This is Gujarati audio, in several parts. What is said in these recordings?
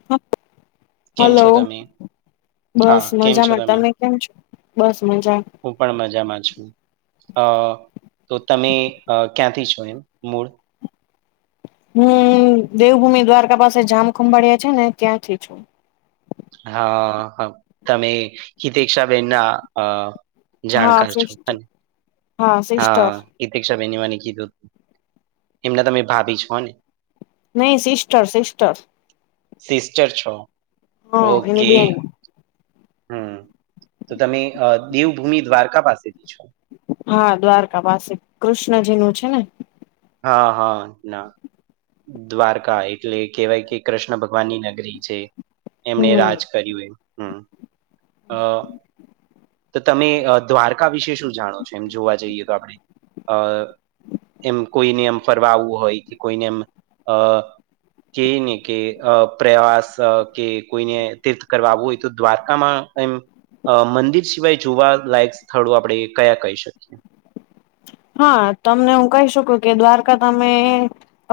[unintelligible] કેમ હલો, છો તમે? બસ હા, કેમ છો મજામાં તમે કેમ છો? બસ મજા. હું પણ મજામાં છું. અ તો તમે ક્યાંથી છો? એમ મૂળ. હમ દેવભૂમિ દ્વારકા પાસે જામ ખંભાળિયા છે ને, ત્યાંથી છું. હા, હ તમે હિતષાબેન ના અ હા જાણકાર છો સિસ્ટર અને હા સિસ્ટર હા, ઈતિક્ષા બેને મને કીધું હતું, એમને તમે ભાભી છો ને. નહી સિસ્ટર સિસ્ટર. સિસ્ટર છો, હા એની ઓકે. બેન હમ, તો તમે દેવભૂમિ દ્વારકા પાસેથી છો? હા, દ્વારકા પાસે કૃષ્ણજી નું છે ને. હા, હા, ના. દ્વારકા એટલે કેહેવાય કે કૃષ્ણ ભગવાનની નગરી છે. એમણે હમ. રાજ કર્યું એ હમ અ તો તમે દ્વારકા વિશે શું જાણો છો? એમ જોવા જઈએ તો આપણે. અ એમ કોઈને એમ ફરવાવું હોય કે, કોઈને એમ અ કે ને કે, પ્રવાસ કે, કોઈને તીર્થ કરવાવું હોય, તો દ્વારકામાં એમ મંદિર સિવાય જોવા લયક સ્થળો આપણેે કયા કહી શકીએ? હા, તમને હું કહી શકું કે દ્વારકા તમે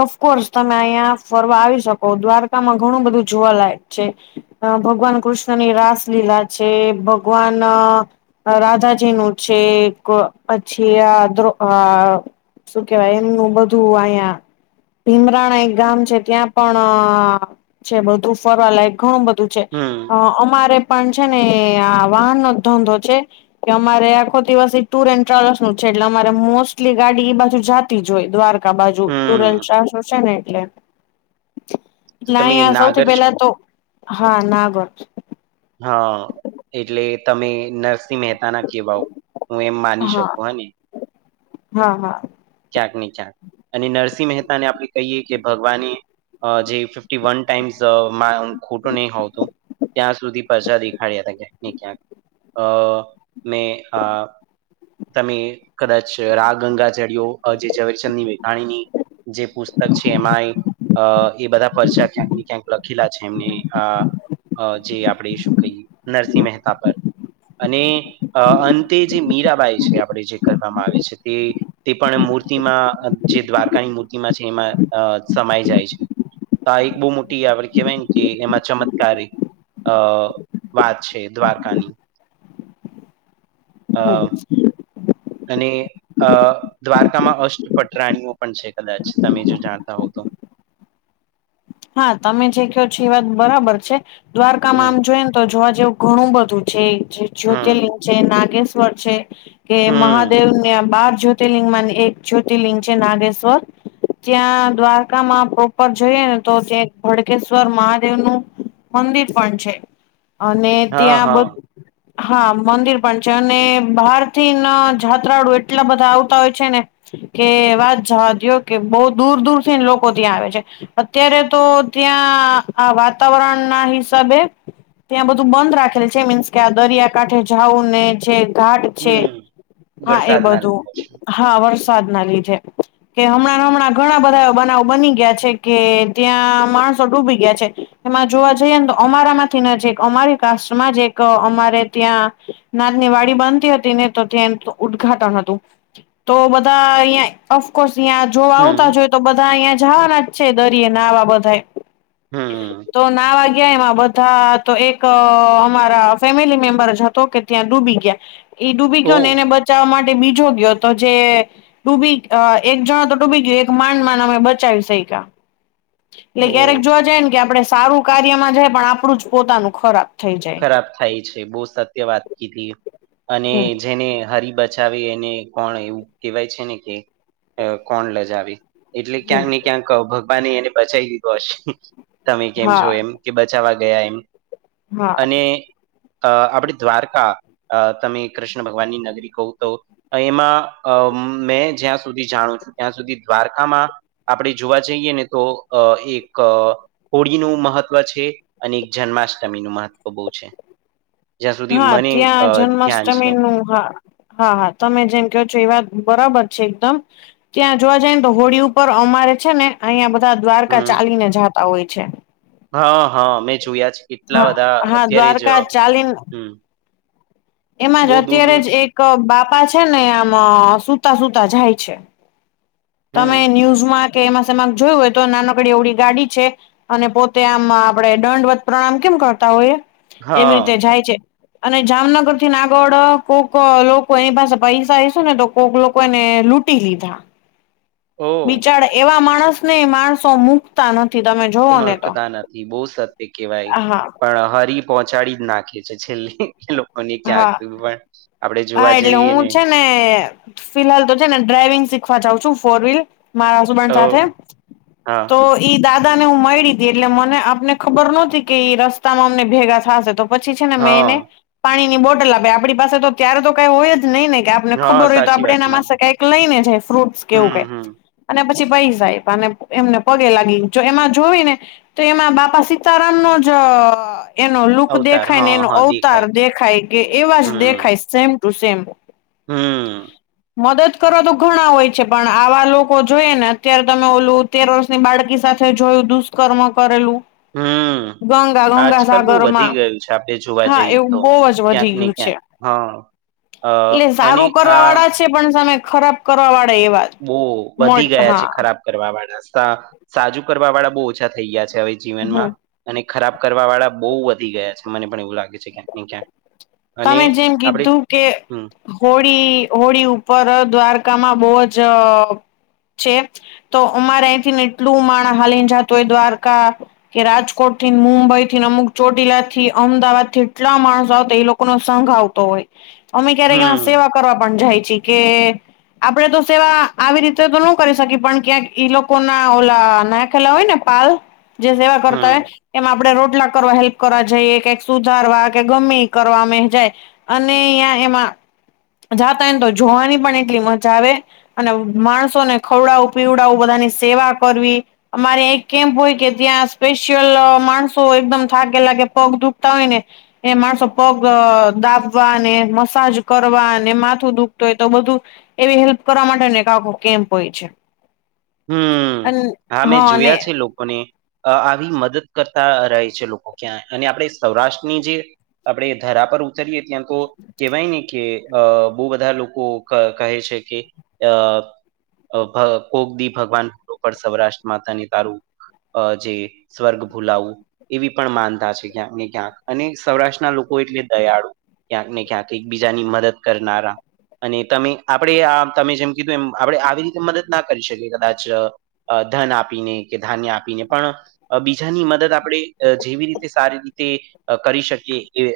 ઓફકોર્સ તમે અહિયાં ફરવા આવી શકો, દ્વારકામાં ઘણું બધું જોવાલાયક છે. અ ભગવાન કૃષ્ણની રાસ લીલા છે, ભગવાન રાધાજી નું છે પછી આો હ, શું કેવાય? એમનું બધું અહંયા ભીમરાણા એક ગામ છે, ત્યાં પણ છે, બધું ફરવા લાયયક ઘણું બધું. હમ અમારે પણ છે ને, આ વાહન નો ધંધો છે. કે અમારે આખો દિવ ટુર એન્ડ ટ્રાવેલ્સનું છે, એટલે અમારે મોસ્ટલી ગાડી એબાજુ જતીજ હોય, દ્વારકા. બાજુ ટુરલ હમ ચસું છે ને, એટલે. તો એટલે તમે અહીં સૌથી નાગર છો પેલાતો હા, નાગર. હા, એટલે તમે નરસિંહ મહેતાના કેહેવાઓ. હું એમ માની હા શકું હાને. હા હા. ચાકની ચાક, અને નરસિંહ મહેતાને આપણે કહીએ કે ભગવાને. જે ફિફ્ટી વન ટાઈમ્સ ખોટું નહ હોતું. ત્યાં સુધી પ્રજા દેખાડ્યા હતા ક્યાંક ને ક્યાંક, અમેં આ તમે કદાચરા ગંગા જડયો જે જઝવેરચંદની વેઘાણીની. જે પુસ્તક છે એમાંય અ એ બધા પરર્ચા ક્યાંક ને ક્યાંક લખેલા છે એમની અ જે આપણે શું કહીએ નરસિંહ મહેતા પર. અને, અંતે જે મીરાબાઈ છે આપણે જે કરવામાં આવે છે તે. તે પણ મૂર્તિમાં જે દ્વારકાની મૂર્તિમાં છે એમાં સમાઈ જાય છે. તો એક બહુ મોટી આપડ કેવાય ને કે એમાં ચમત્કાર. અ વાત છે દ્વારકાની. અ હમ અને અ દ્વારકામાં અષ્ટપટરાણીઓ પણ છે કદાચ તમે જો જાણતા હોવ તો. હા તમે જે કયો છો એ વાત બરાબર છે, દ્વારકામાં હમ આમ જોઈ નેતો જોવા જેવું ઘણું બધું છે હમ જ્યોતિર્લિંગ છે નાગેશ્વર છે. કે હમ મહાદેવને બાર જ્યોતિર્લિંગમાં એક જ્યોતિર્લિંગ છે નાગેશ્વર. ત્યાં દ્વારકામાં પ્રોપરે જોઈએ ને. તો ત્યાં ભડકેશ્વર મહાદેવનું, મંદિર પણ છે. અને હા ત્યાં બધ [inaudible] હા મંદિર પણ છે અને બહારથી ના જાત્રાળુ એટલા બધા આવતા હોય છે ને. કે વાત જવા દો કે બહુ દૂર દૂર થીને લોકો ત્યાં આવે છે. અત્યારે તો ત્યાં આ વાતાવરણના હિસાબે. ત્યાં બધું બંધ રાખેલ છે મીન્સ કે આ દરિયાકાાંઠે જઉું ને જે ઘાટ છે, હમ હા એ વરસાદના બધું. લીધે છે. હા વરસાદના લીધે કે હમણાં હમણાં ઘણા બધા એ બનાવ બની ગયા છે કે ત્યાં માણસો ડૂબી ગયા છે, એમાં જોવા જઈએ ને તો અમારામાંથી ને જે અમારી કાસ્ટમાંજ એક અમારે ત્યાં, નાદની વાડી બનતી હતી ને તો ત્યાં એ ઉદ્ઘાટન હતું. તો બધા અહિયાં ઓફકોર્સ અિયાં જો આવતા હમ જોઈએ તો બધા અહંયા જવાનાજ છે દરિયે નાવા બધા. હમ તો ના વાગ્યા એમાં બધા તો એક અમારા ફેમિલી મેમ્બરજ હતો કે ત્યાં ડૂબી ગયા. એ ડૂબી ગયો ને એને ઓહ બચાવવા માટે બીજો ગયો તો જે ડૂબી એક જણતો ડૂબી ગયું એક માંન માંન અમે બચાવી સૈકા. એટલે ઓહ ક્યારેક જોવા જાય ને કે આપડે સારું કાર્યમાં જાય પણ આપડું જ પોતાનું ખરાબ થઈ જાય. ખરાબ થાય છે બહ સત્ય વાત કીધી, અને હમ જેને હરબ કોણ એવું કેવાય છેને કે, કોણ લજાવી એટલે હમ ક્યાંક ક્યાં ભગવાને એને બચાવી દીધો હશે, તમે કેમ છો હા એમ કે બચાવવા ગયા એમ. હા અને આપડી દ્વારકા તમે કૃષ્ણ ભગવાનની નગરી કહતો એમાં અ મેં જ્યાં સુધી જાણું છું ત્યાં સુધી દ્વારકામાં. આપણે જોવા જઈએ નેતો એક હોળીનું મહત્વ છે, અને જન્માષ્ટમીનું મહત્વ બહુ છે. જ્યાં સુધી હા મને અ ત્યાં ધ્યાન છે. જન્માષ્ટમીનું હા. હા હા તમે જેમ કહો છો એ વાત બરાબર છે એકદમ. ત્યાં જોવા જાય ને તો હોળી ઉપર અમારે છે ને અહિયાં બધા દ્વારકા હમ, ચાલીને જાતા હોય છે. હા હા મેં જોયા છે કેટલા હા બધા હા અત્યારે જ દ્વારકા ચાલીન હમ. એમાં જ બહુ દૂર અત્યારે જ દૂરથી એક બાપા છે ને આમ સતા સુતા જાય છે. તમે હમ, ન્યુઝમાં કે એમાંમાં જોયું હોય તો નાનોકડી એવડી ગાડી છે. અને પોતે આમ આપડે દંડવત પ્રણામ કેમ કરતા હોઈએ, એવી રીતે હા, જાય છે. અને જામનગર થી ના આગળ કોક લોકો એની પાસે પૈસા હસ ને તો કોઈક લોકો એને લૂટ તે લીધા. [inaudible] ઓહ! બિચાર એવા માણસ ને માણસો મુકતા નથી તમે જોવો ને તો મકતા નથી બહુ સત્ય કેવાય, હા પણ હરી પહોંચાડી જ નાખે છે છેલ્લે. લોકોને ક્યાંક હા પણ, આપડે હા જોવા એટલે જઈએ હું ને. છે ફિલહાલ તો છે ને ડ્રાઈવિંગ શીખવા જઉ છું ફોર વ્હીલ, મારા સાથે, ઓહ! હા, તો ઈ દાદા ને હું મળડી હતી એટલે મને આપને ખબર નહોતી કે ઈ રસ્તામાં અમને ભેગા થશે તો પછી છે ને મેં એને, હા, પાણી ની બોટલ આપે આપણી પાસે તો ત્યારે તો કઈ હોય જ નહી ને કે આપને હા, ખબર હોય તો સાચી આપડે વાત એના ના. માસે કઈક લઈને જાય ફ્રૂટસ કેવું હમ, કઈક. હમ, અને પછી ભાઈ સાહેબ અને એમને પગે લાગી એમાં જોઈ ને. તો એમાં બાપા સીતારામ નો જ એનો લુક અવતાર, દેખાય ને હા, એનો હા, દેખાય. અવતાર દેખ કે એવા જ હમ, દેખાય સેમ ટુ સેમ. હમ. મદદ કરવા તો ઘણા હોય છે પણ આવા લોકો જોઈએ ને અત્યારે તમે ઓલું તેર વર્ષ ની બાળકી સાથે જોયું દુષ્કર્મ કરેલું. હમ, ગંગા આજકાલ બહુ વધી ગંગાસાગરમાં ગયું છે આપણે જોવા હા જઈએ એવું તો. બહુ જ ક્યાંક વધી નને ગયું છે. ક્યાંક, હા, અ એટલે અને સારું કરવા આ વાળા પણ સામે ખરાબ કરવા વાળે એ વાત બહુ વધી ગયા છે ખરાબ કરવા વાળા, સાજું કરવા વાળા બહુ ઓછા થઈ ગયા છે હવે. હમ જીવનમાં, અને ખરાબ કરવા વાળા બહુ વધી ગયા છે મને પણ એવું લાગે છે ક્યાંક ને ક્યાંક. અને તમે જેમ આપણે કીધું કે હમ હોળી હોળી ઉપર દ્વારકામાં બહુ જ છે. તો અમારે અહીંથી ને એટલું માણ હાલીને જતું હોય દ્વારકા. કે રાજકોટ થી મુંબઈ થીને અમુક ચોટીલા થી અમદાવાદ થી એટલા માણસ આવતા એ લોકો ન સંઘ આવતો હોય, અમે ક્યારેક એમાં હમ સેવા કરવા પણ જાય છી કે આપડે તો સેવા આવી રીતે તો ન કરી શકીએ પણ ક્યાંક ઈ લોકો ના ઓલા નાખેલા હોય ને. પાલ. જે સેવા કરતા હમ હોય, એમાં આપડે રોટલા કરવા હેલ્પ કરવા જઈએ કક સુધારવા કે ગમે કરવા મે જાય, અને અહં એમાં જાતાયને તો જોવાની પણ એટલી મજા આવે. અને માણસો ને ખવડાવું પીવડાવું બધાની સેવા કરવી. અમારે એક કેમ્પ હોય કે ત્યાં સ્પેશિયલ માણસો એકદમ થાાગ લાગે પગ દુખતા હોય ને. એ માર સ પગ દાબવા અનેને મસાજ કરવા અને માથું દુખતું હોય તો બધું. એવી હેલ્પ કરવા માટે એકખ કેમ્પ હોય છે. હમ, અને હા મેં અને જોયા છે લોકોને. આવી મદદ કરતા રહે છે લોકો ક્યાં અને આપણે સૌરાષ્ટ્રની જે આપડણે ધરા પર ઉતરીએ ત્યાં તો કેહેવાય ને કે અ બહુ બધા લોકો કહે છે કે, અ કોકદીપ ભગવાન ઉપ સૌરાષ્ટ્ર માતા ને તારું જે સ્વર્ગ ભૂલાવું. એવી પણ માનતા છે ક્યાંક ને ક્યાંક અને સૌરાષ્ટ્રના લોકો એટલે દયાળુ. ક્યાંક ને ક્યાંક એકબીજાની મદદ કરનારા. અને તમે આપણેે આ તમે જેમ કીધું એમ આપણે આવી રીતે મદદ ના કરી શકીએ કદાચ અ ધન આપીને કે ધાન્ય આપીને પણ બીજાની મદદ આપણે જેવી રીતે સારી રીતે કરી શકીએ એ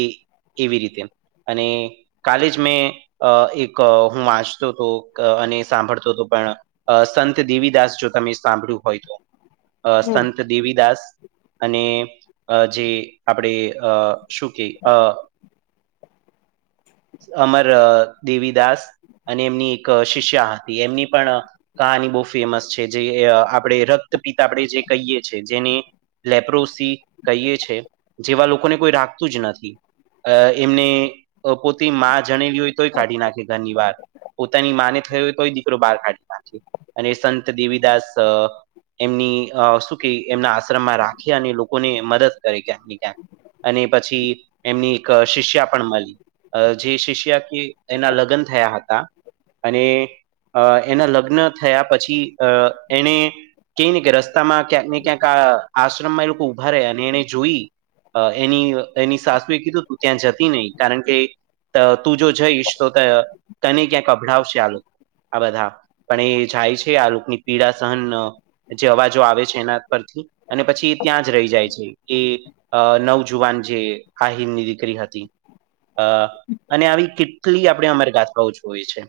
એ એવી રીતે, અને કાલે જ મેં એક હું વાંચતો હતો અને સાંભળતો હતો પણ અ સંત દેવીદાસ જો તમે સાંભળ્યું હોય તો, હમ સંત દેવીદાસ અને જે આપણે અ શું કે [inaudible] અમર દેવીદાસ અને એમની એક શિષ્યા હતી એમની પણ કાની બહુ ફેમસ છે જે આપણે રક્તપત આપણે જે કહીએ છીએ જેને. લેપ્રોસી કહીએ છે જેવા લોકોને કોઈ રાખતું જ નથી. અ એમને પોતે માં જણેવી હોય તોય કાઢી નાખે ઘરની વાર. પોતાની માને થયો હોય તોય દીકરો બહાર કાઢી નાખે, અને સંત દેવીદાસ. એમની શું કે એમના આશ્રમમાં રાખે અને લોકોને મદદ કરે ક્યાંક ને ક્યાંક. અને પછી એમની એક શિષ્યા પણ મળી. જે શિષ્યા કે એના લગ્ન થયા હતા. અને અ એના લગ્ન થયા પછી અ એને ક ને કે રસ્તામાં ક્યાંક ને ક્યાંક આ આશ્રમમાં એ લોકો ઉભા રહે અને એને જોઈ. એની એની સાસુએ કીધું તું ત્યાં જતી નહીં કારણ કે તો તું જો જઈશ તો કને ક્યાંક અભડાવશે આ લોકો આ બધા, પણ એ જાય છે આ રકની પીડા સહન જે અવાજો આવે છે એના પરથી અને પછી એ ત્યાં જ રહી જાય છે, કે અ નવજુવાન જે હાહિનની દીકરી હતી. અ અને આવી કેટલી આપણે અમારે ગાથાઓ જોએ છે.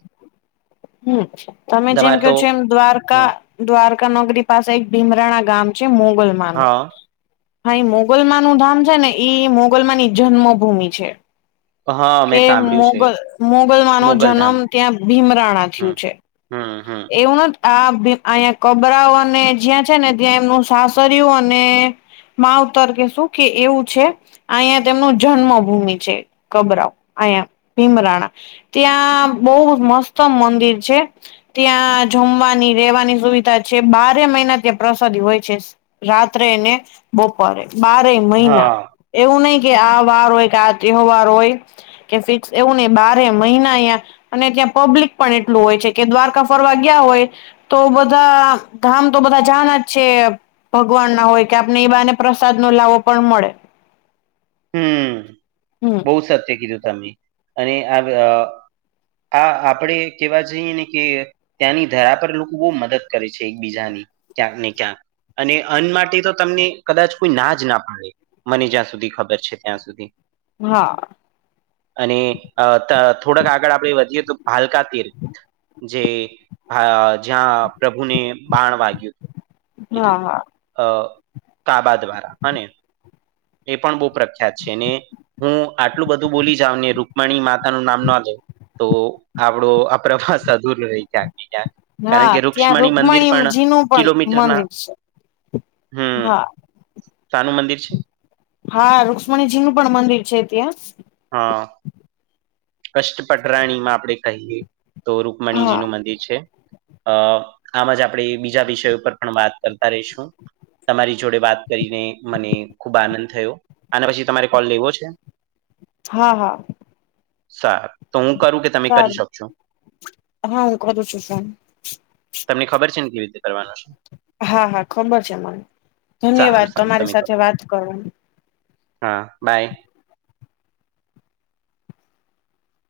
હમ તમે જેમ તમારે કહો તો છો એમ હ દ્વારકા દ્વારકા નગરી પાસે એક ભીમરાણા ગામ છે મોગલ માનું હા. હા એ મોગલમા નું ધામ છે ને ઈ મોગલમાની જન્મભૂમિ છે. હા મેં કે સાંભળ્યું છે મોગલ મોગલમાં નો જન્મ મોગલધામ ત્યાં ભીમરાણા હમ થયું છે. હમ હમ. એવુંના આ અહીં કબરાઓ અને જ્યાં છે ને ત્યાં એમનું સાસરું અને માવતર કે શું કે એવું છે, અહંયા તેમનું જન્મભૂમિ છે કબરાવ. અહંયા ભીમરાણા, ત્યાં બહ મસ્ત મંદિર છે. ત્યાં જમવાની રેવાની સુવિધા છે બારે મહિના ત્યાં પ્રસાદી હોય છે. રાત્રે એને બપોરે. બારે મહિના, હા એવું નહિ કે આ વાર હોય કે તહેવારો હોય. કે ફિક્સ એવું નહ બારે મહિના અં અને ત્યાં પબ્લિક પણ એટલું હોય છે કે દ્વારકા ફરવા ગયા હોય. તો બધા ગામ તો બધા જાન જ છે. ભગવાન ના હોય કે આપને એ બને પ્રસાદ નો લાવો પણ મળે. હમ, હમ બહુ સત્ય કીધું તમે, અને આ હા આપડે કેવા જઈએ ને કે ત્યાંની ધરા પર લોકો બહુ મદદ કરે છે એકબીજાની, ક્યાંક ને ક્યાંક. અને અન્ન માટે તો તમને કદાચ કોઈ ના જ ના પાડે મને જ્યાં સુધી ખબર છે. છે ત્યાં સુધી. હા. અને અ થોડાક આગળ આપણેે વધીએ તો ભાલકા તીર. જે, આ જ્યાં પ્રભુને બાણ વાગ્યું. એટલે હા હા કાબા દ્વારા, અને એ પણ બહુ પ્રખ્યાત છે ને. હું આટલું બધું બોલી જાઉને રૂકમણી માતા નું નામ ના જાય. તો આપડો આ પ્ર્રવાસ અધૂર રહી જ્યાં. કારણ હા કે ત્યાં રુક્ષ્મણી મંદિર પણ રુકમણીજી નું પણ કિલોમીટરના મંદિર છે હમ. હા શનું મંદિર છે. હા રુક્ષ્મણીજી નું પણ મંદિર છે ત્યાં. હા. કષ્ટપટરાણી માં આપડે કહીએ તો હા રૂકમણીજી નું મંદિર છે. અ આમ જ આપણે બીજા વિષયો ઉપર પણ વાત કરતા રહીશું. તમારી જોડે વાત કરીને મને ખુબ આનંદ થયો, અને પછી તમારે કોલ લેવો છે? હા હા. સારુ. તો હું કરું કે તમે કરી સારું શકશો? હા હું કરું છું ફોન તમને ખબર છે ને કેવી રીતે કરવાનો છે? હા હા ખબર છે મને, સારું ધન્યવાદ સારું તમારી તમે કરો સાથે વાત કરવાની. હા બાય.